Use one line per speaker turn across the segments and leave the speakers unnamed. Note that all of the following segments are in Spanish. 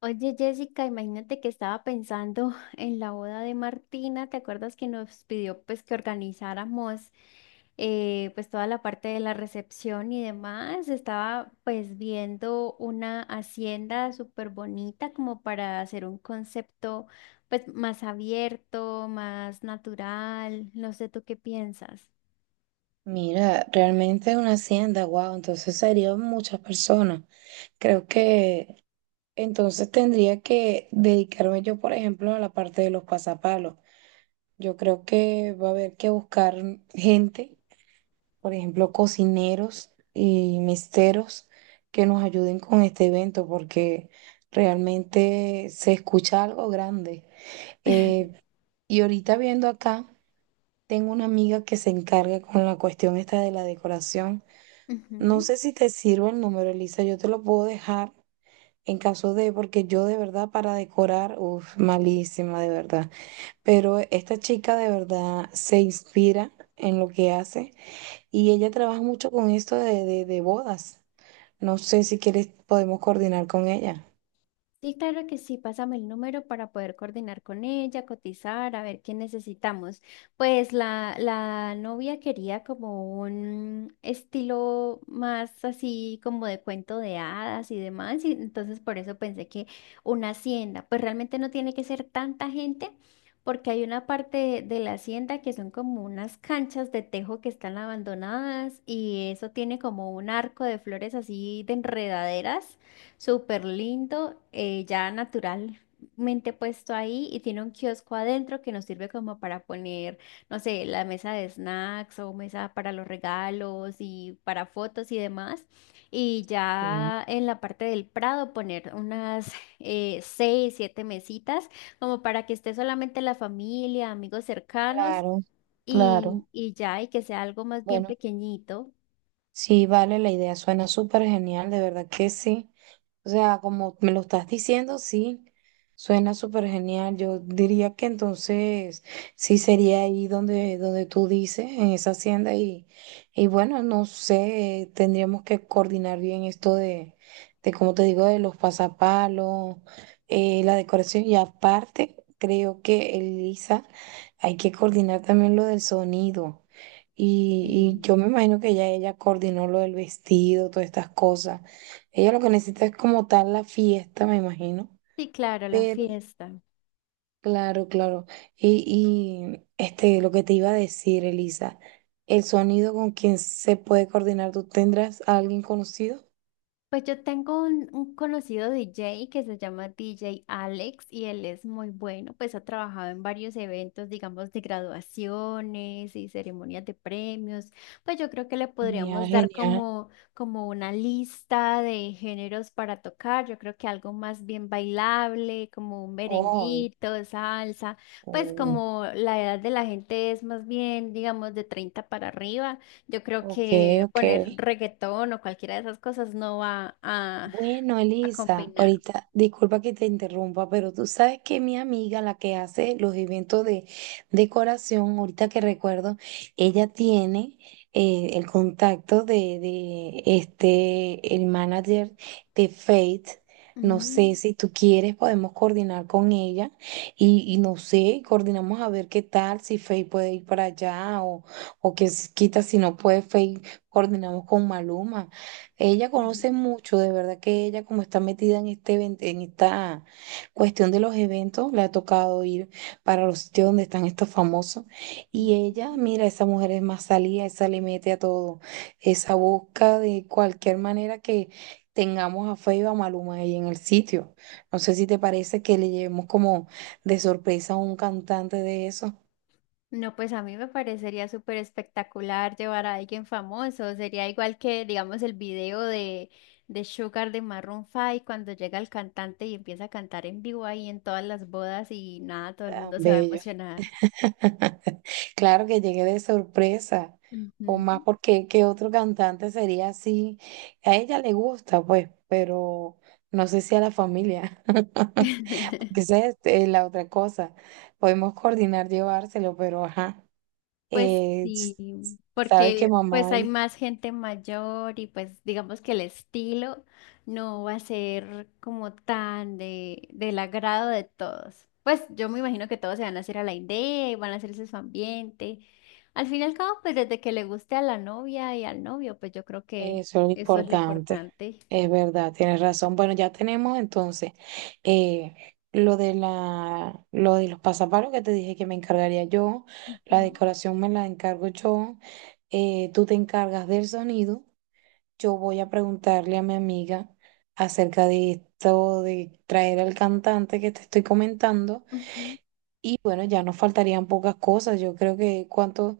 Oye, Jessica, imagínate que estaba pensando en la boda de Martina. ¿Te acuerdas que nos pidió pues que organizáramos pues toda la parte de la recepción y demás? Estaba pues viendo una hacienda súper bonita como para hacer un concepto pues más abierto, más natural. No sé, ¿tú qué piensas?
Mira, realmente es una hacienda, wow, entonces serían muchas personas. Creo que entonces tendría que dedicarme yo, por ejemplo, a la parte de los pasapalos. Yo creo que va a haber que buscar gente, por ejemplo, cocineros y misteros que nos ayuden con este evento, porque realmente se escucha algo grande. Eh, y ahorita viendo acá, tengo una amiga que se encarga con la cuestión esta de la decoración. No
Ujú.
sé si te sirve el número, Elisa. Yo te lo puedo dejar en caso de, porque yo de verdad para decorar, uff, malísima de verdad. Pero esta chica de verdad se inspira en lo que hace y ella trabaja mucho con esto de bodas. No sé si quieres, podemos coordinar con ella.
Sí, claro que sí, pásame el número para poder coordinar con ella, cotizar, a ver qué necesitamos. Pues la novia quería como un estilo más así como de cuento de hadas y demás, y entonces por eso pensé que una hacienda, pues realmente no tiene que ser tanta gente. Porque hay una parte de la hacienda que son como unas canchas de tejo que están abandonadas y eso tiene como un arco de flores así de enredaderas. Súper lindo, ya naturalmente puesto ahí, y tiene un kiosco adentro que nos sirve como para poner, no sé, la mesa de snacks o mesa para los regalos y para fotos y demás. Y
Sí,
ya en la parte del Prado poner unas seis, siete mesitas como para que esté solamente la familia, amigos cercanos
claro,
y,
claro.
y ya, y que sea algo más bien
Bueno.
pequeñito.
Sí, vale, la idea suena súper genial, de verdad que sí. O sea, como me lo estás diciendo, sí, suena súper genial. Yo diría que entonces sí sería ahí donde tú dices, en esa hacienda. Y bueno, no sé, tendríamos que coordinar bien esto de como te digo, de los pasapalos, la decoración. Y aparte, creo que, Elisa, hay que coordinar también lo del sonido. Y
Sí.
yo me imagino que ya ella coordinó lo del vestido, todas estas cosas. Ella lo que necesita es como tal la fiesta, me imagino.
Sí, claro, la
Pero,
fiesta.
claro, claro. Y, y este, lo que te iba a decir, Elisa, el sonido con quien se puede coordinar, ¿tú tendrás a alguien conocido?
Pues yo tengo un conocido DJ que se llama DJ Alex y él es muy bueno, pues ha trabajado en varios eventos, digamos, de graduaciones y ceremonias de premios. Pues yo creo que le
Genial,
podríamos dar
genial.
como, como una lista de géneros para tocar. Yo creo que algo más bien bailable, como un
Oh,
merenguito, salsa, pues
eh,
como la edad de la gente es más bien, digamos, de 30 para arriba. Yo creo
ok,
que
ok.
poner reggaetón o cualquiera de esas cosas no va a,
Bueno,
a
Elisa,
combinar.
ahorita, disculpa que te interrumpa, pero tú sabes que mi amiga, la que hace los eventos de decoración, ahorita que recuerdo, ella tiene el contacto de este, el manager de Faith. No sé
Mm,
si tú quieres, podemos coordinar con ella y no sé, coordinamos a ver qué tal, si Faith puede ir para allá o que quita si no puede Faith, coordinamos con Maluma. Ella conoce mucho, de verdad que ella como está metida en en esta cuestión de los eventos, le ha tocado ir para los sitios donde están estos famosos y ella,
mm.
mira, esa mujer es más salida, esa le mete a todo, esa busca de cualquier manera que tengamos a Feiba a Maluma ahí en el sitio. No sé si te parece que le llevemos como de sorpresa a un cantante de esos
No, pues a mí me parecería súper espectacular llevar a alguien famoso. Sería igual que, digamos, el video de Sugar de Maroon 5 cuando llega el cantante y empieza a cantar en vivo ahí en todas las bodas y nada, todo el
tan
mundo se va a
bellos.
emocionar.
Claro que llegué de sorpresa, o
Ujú.
más porque qué otro cantante sería así. A ella le gusta, pues, pero no sé si a la familia. Que esa es la otra cosa. Podemos coordinar llevárselo, pero ajá.
Pues
Eh, s-
sí,
sabes que
porque
mamá.
pues hay más gente mayor y pues digamos que el estilo no va a ser como tan de, del agrado de todos. Pues yo me imagino que todos se van a hacer a la idea y van a hacerse su ambiente. Al fin y al cabo, pues desde que le guste a la novia y al novio, pues yo creo que
Eso es lo
eso es lo
importante,
importante.
es verdad, tienes razón. Bueno, ya tenemos entonces eh, lo de la, lo de los pasapalos que te dije que me encargaría yo, la
Ujú.
decoración me la encargo yo, tú te encargas del sonido, yo voy a preguntarle a mi amiga acerca de esto, de traer al cantante que te estoy comentando,
Ujú.
y bueno, ya nos faltarían pocas cosas, yo creo que cuánto,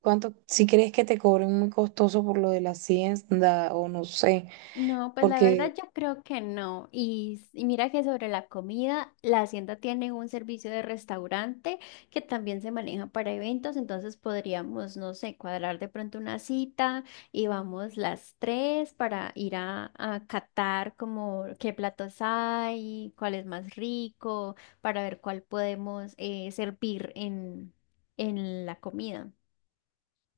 cuánto, si crees que te cobren muy costoso por lo de la hacienda o no sé.
No, pues la verdad
Porque,
yo creo que no. Y mira que sobre la comida, la hacienda tiene un servicio de restaurante que también se maneja para eventos, entonces podríamos, no sé, cuadrar de pronto una cita y vamos las tres para ir a catar como qué platos hay, cuál es más rico, para ver cuál podemos servir en, la comida.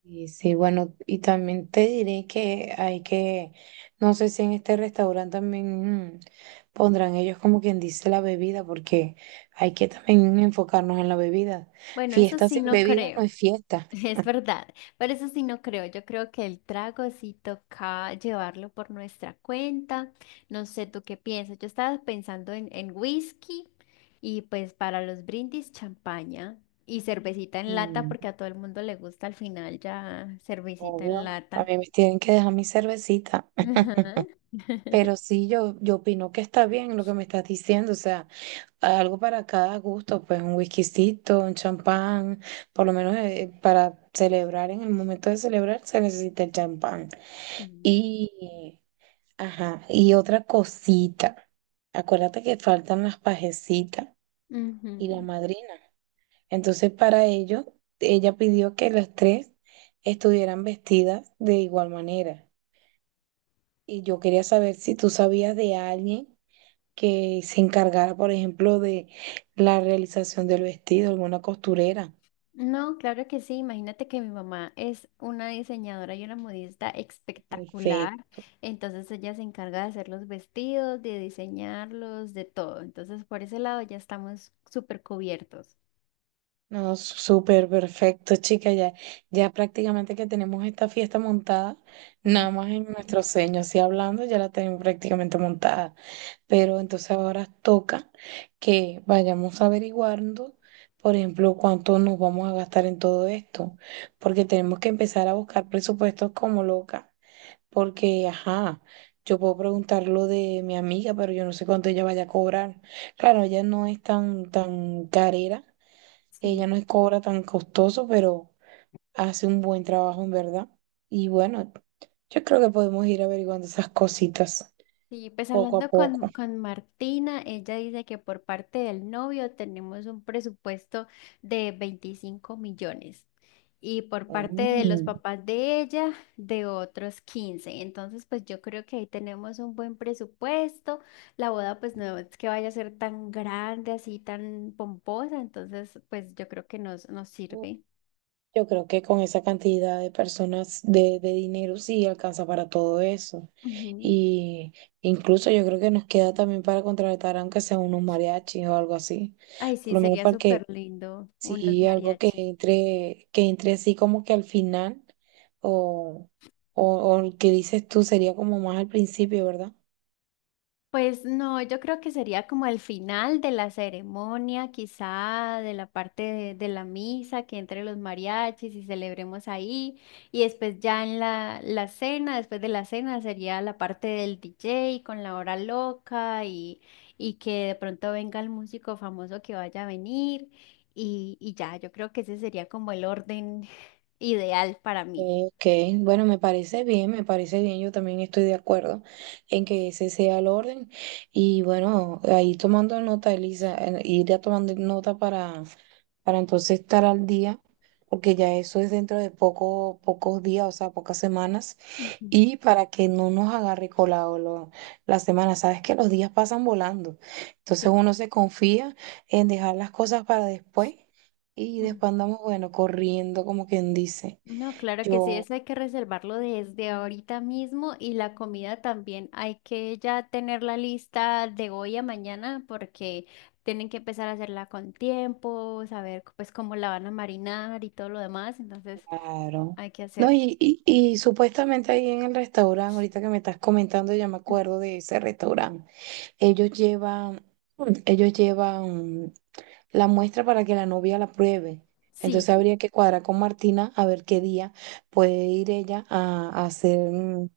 y sí, bueno, y también te diré que hay que, no sé si en este restaurante también pondrán ellos como quien dice la bebida, porque hay que también enfocarnos en la bebida.
Bueno, eso
Fiesta
sí
sin
no
bebida no
creo.
es fiesta.
Es verdad, pero eso sí no creo. Yo creo que el trago sí toca llevarlo por nuestra cuenta. No sé tú qué piensas. Yo estaba pensando en whisky y pues para los brindis champaña y cervecita en lata
Mm,
porque a todo el mundo le gusta al final ya cervecita en
obvio, a
lata.
mí me tienen que dejar mi cervecita.
Ajá.
Pero sí, yo opino que está bien lo que me estás diciendo, o sea. Algo para cada gusto, pues un whiskycito, un champán, por lo menos para celebrar, en el momento de celebrar se necesita el champán. Y, ajá, y otra cosita, acuérdate que faltan las pajecitas y la
Ujú.
madrina. Entonces para ello, ella pidió que las tres estuvieran vestidas de igual manera. Y yo quería saber si tú sabías de alguien que se encargara, por ejemplo, de la realización del vestido, alguna costurera.
No, claro que sí. Imagínate que mi mamá es una diseñadora y una modista espectacular.
Perfecto.
Entonces ella se encarga de hacer los vestidos, de diseñarlos, de todo. Entonces por ese lado ya estamos súper cubiertos.
No, súper perfecto, chica. Ya, ya prácticamente que tenemos esta fiesta montada, nada más en nuestros sueños y hablando, ya la tenemos prácticamente montada. Pero entonces ahora toca que vayamos averiguando, por ejemplo, cuánto nos vamos a gastar en todo esto, porque tenemos que empezar a buscar presupuestos como loca. Porque, ajá, yo puedo preguntar lo de mi amiga, pero yo no sé cuánto ella vaya a cobrar. Claro, ella no es tan carera, ella
Sí.
no es cobra tan costoso, pero hace un buen trabajo en verdad. Y bueno, yo creo que podemos ir averiguando esas cositas
Sí, pues
poco a
hablando
poco.
con Martina, ella dice que por parte del novio tenemos un presupuesto de 25 millones y por parte de los
Mm.
papás de ella de otros 15. Entonces, pues yo creo que ahí tenemos un buen presupuesto. La boda pues no es que vaya a ser tan grande, así tan pomposa, entonces pues yo creo que nos sirve.
Yo creo que con esa cantidad de personas, de dinero, sí alcanza para todo eso.
Ujú.
Y incluso yo creo que nos queda también para contratar, aunque sea unos mariachis o algo así.
Ay,
Por
sí,
lo menos
sería
para
súper
que,
lindo unos
sí, algo
mariachis.
que entre así como que al final, o, o el que dices tú sería como más al principio, ¿verdad?
Pues no, yo creo que sería como el final de la ceremonia, quizá de la parte de la misa, que entre los mariachis y celebremos ahí. Y después ya en la cena, después de la cena sería la parte del DJ con la hora loca y que de pronto venga el músico famoso que vaya a venir. Y ya, yo creo que ese sería como el orden ideal para mí.
Ok, bueno, me parece bien, yo también estoy de acuerdo en que ese sea el orden y bueno, ahí tomando nota, Elisa, ir ya tomando nota para entonces estar al día, porque ya eso es dentro de poco, pocos días, o sea, pocas semanas,
Ujú.
y para que no nos agarre colado la semana, sabes que los días pasan volando, entonces uno se confía en dejar las cosas para después y
Sí.
después andamos, bueno, corriendo como quien dice.
No, claro que sí,
Yo.
eso hay que reservarlo desde ahorita mismo y la comida también hay que ya tener la lista de hoy a mañana porque tienen que empezar a hacerla con tiempo, saber pues cómo la van a marinar y todo lo demás, entonces
Claro.
hay que
No,
hacerlo.
y supuestamente ahí en el restaurante, ahorita que me estás comentando, ya me acuerdo de ese restaurante. Ellos llevan, ellos llevan la muestra para que la novia la pruebe.
Sí,
Entonces
sí,
habría que cuadrar con Martina a ver qué día puede ir ella a hacer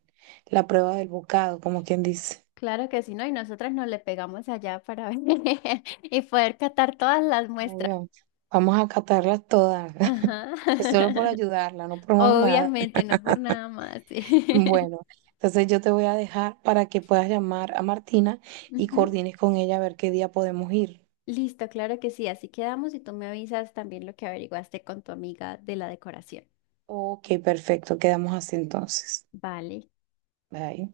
la prueba del bocado, como quien dice.
claro que sí, ¿no? Y nosotras nos le pegamos allá para ver y poder catar todas las muestras.
Obvio, vamos a catarlas todas,
Ajá.
es solo por ayudarla, no por más nada.
Obviamente, no por nada más. Sí.
Bueno, entonces yo te voy a dejar para que puedas llamar a Martina y
Ujú.
coordines con ella a ver qué día podemos ir.
Listo, claro que sí. Así quedamos y tú me avisas también lo que averiguaste con tu amiga de la decoración.
Ok, perfecto, quedamos así entonces.
Vale.
Bye.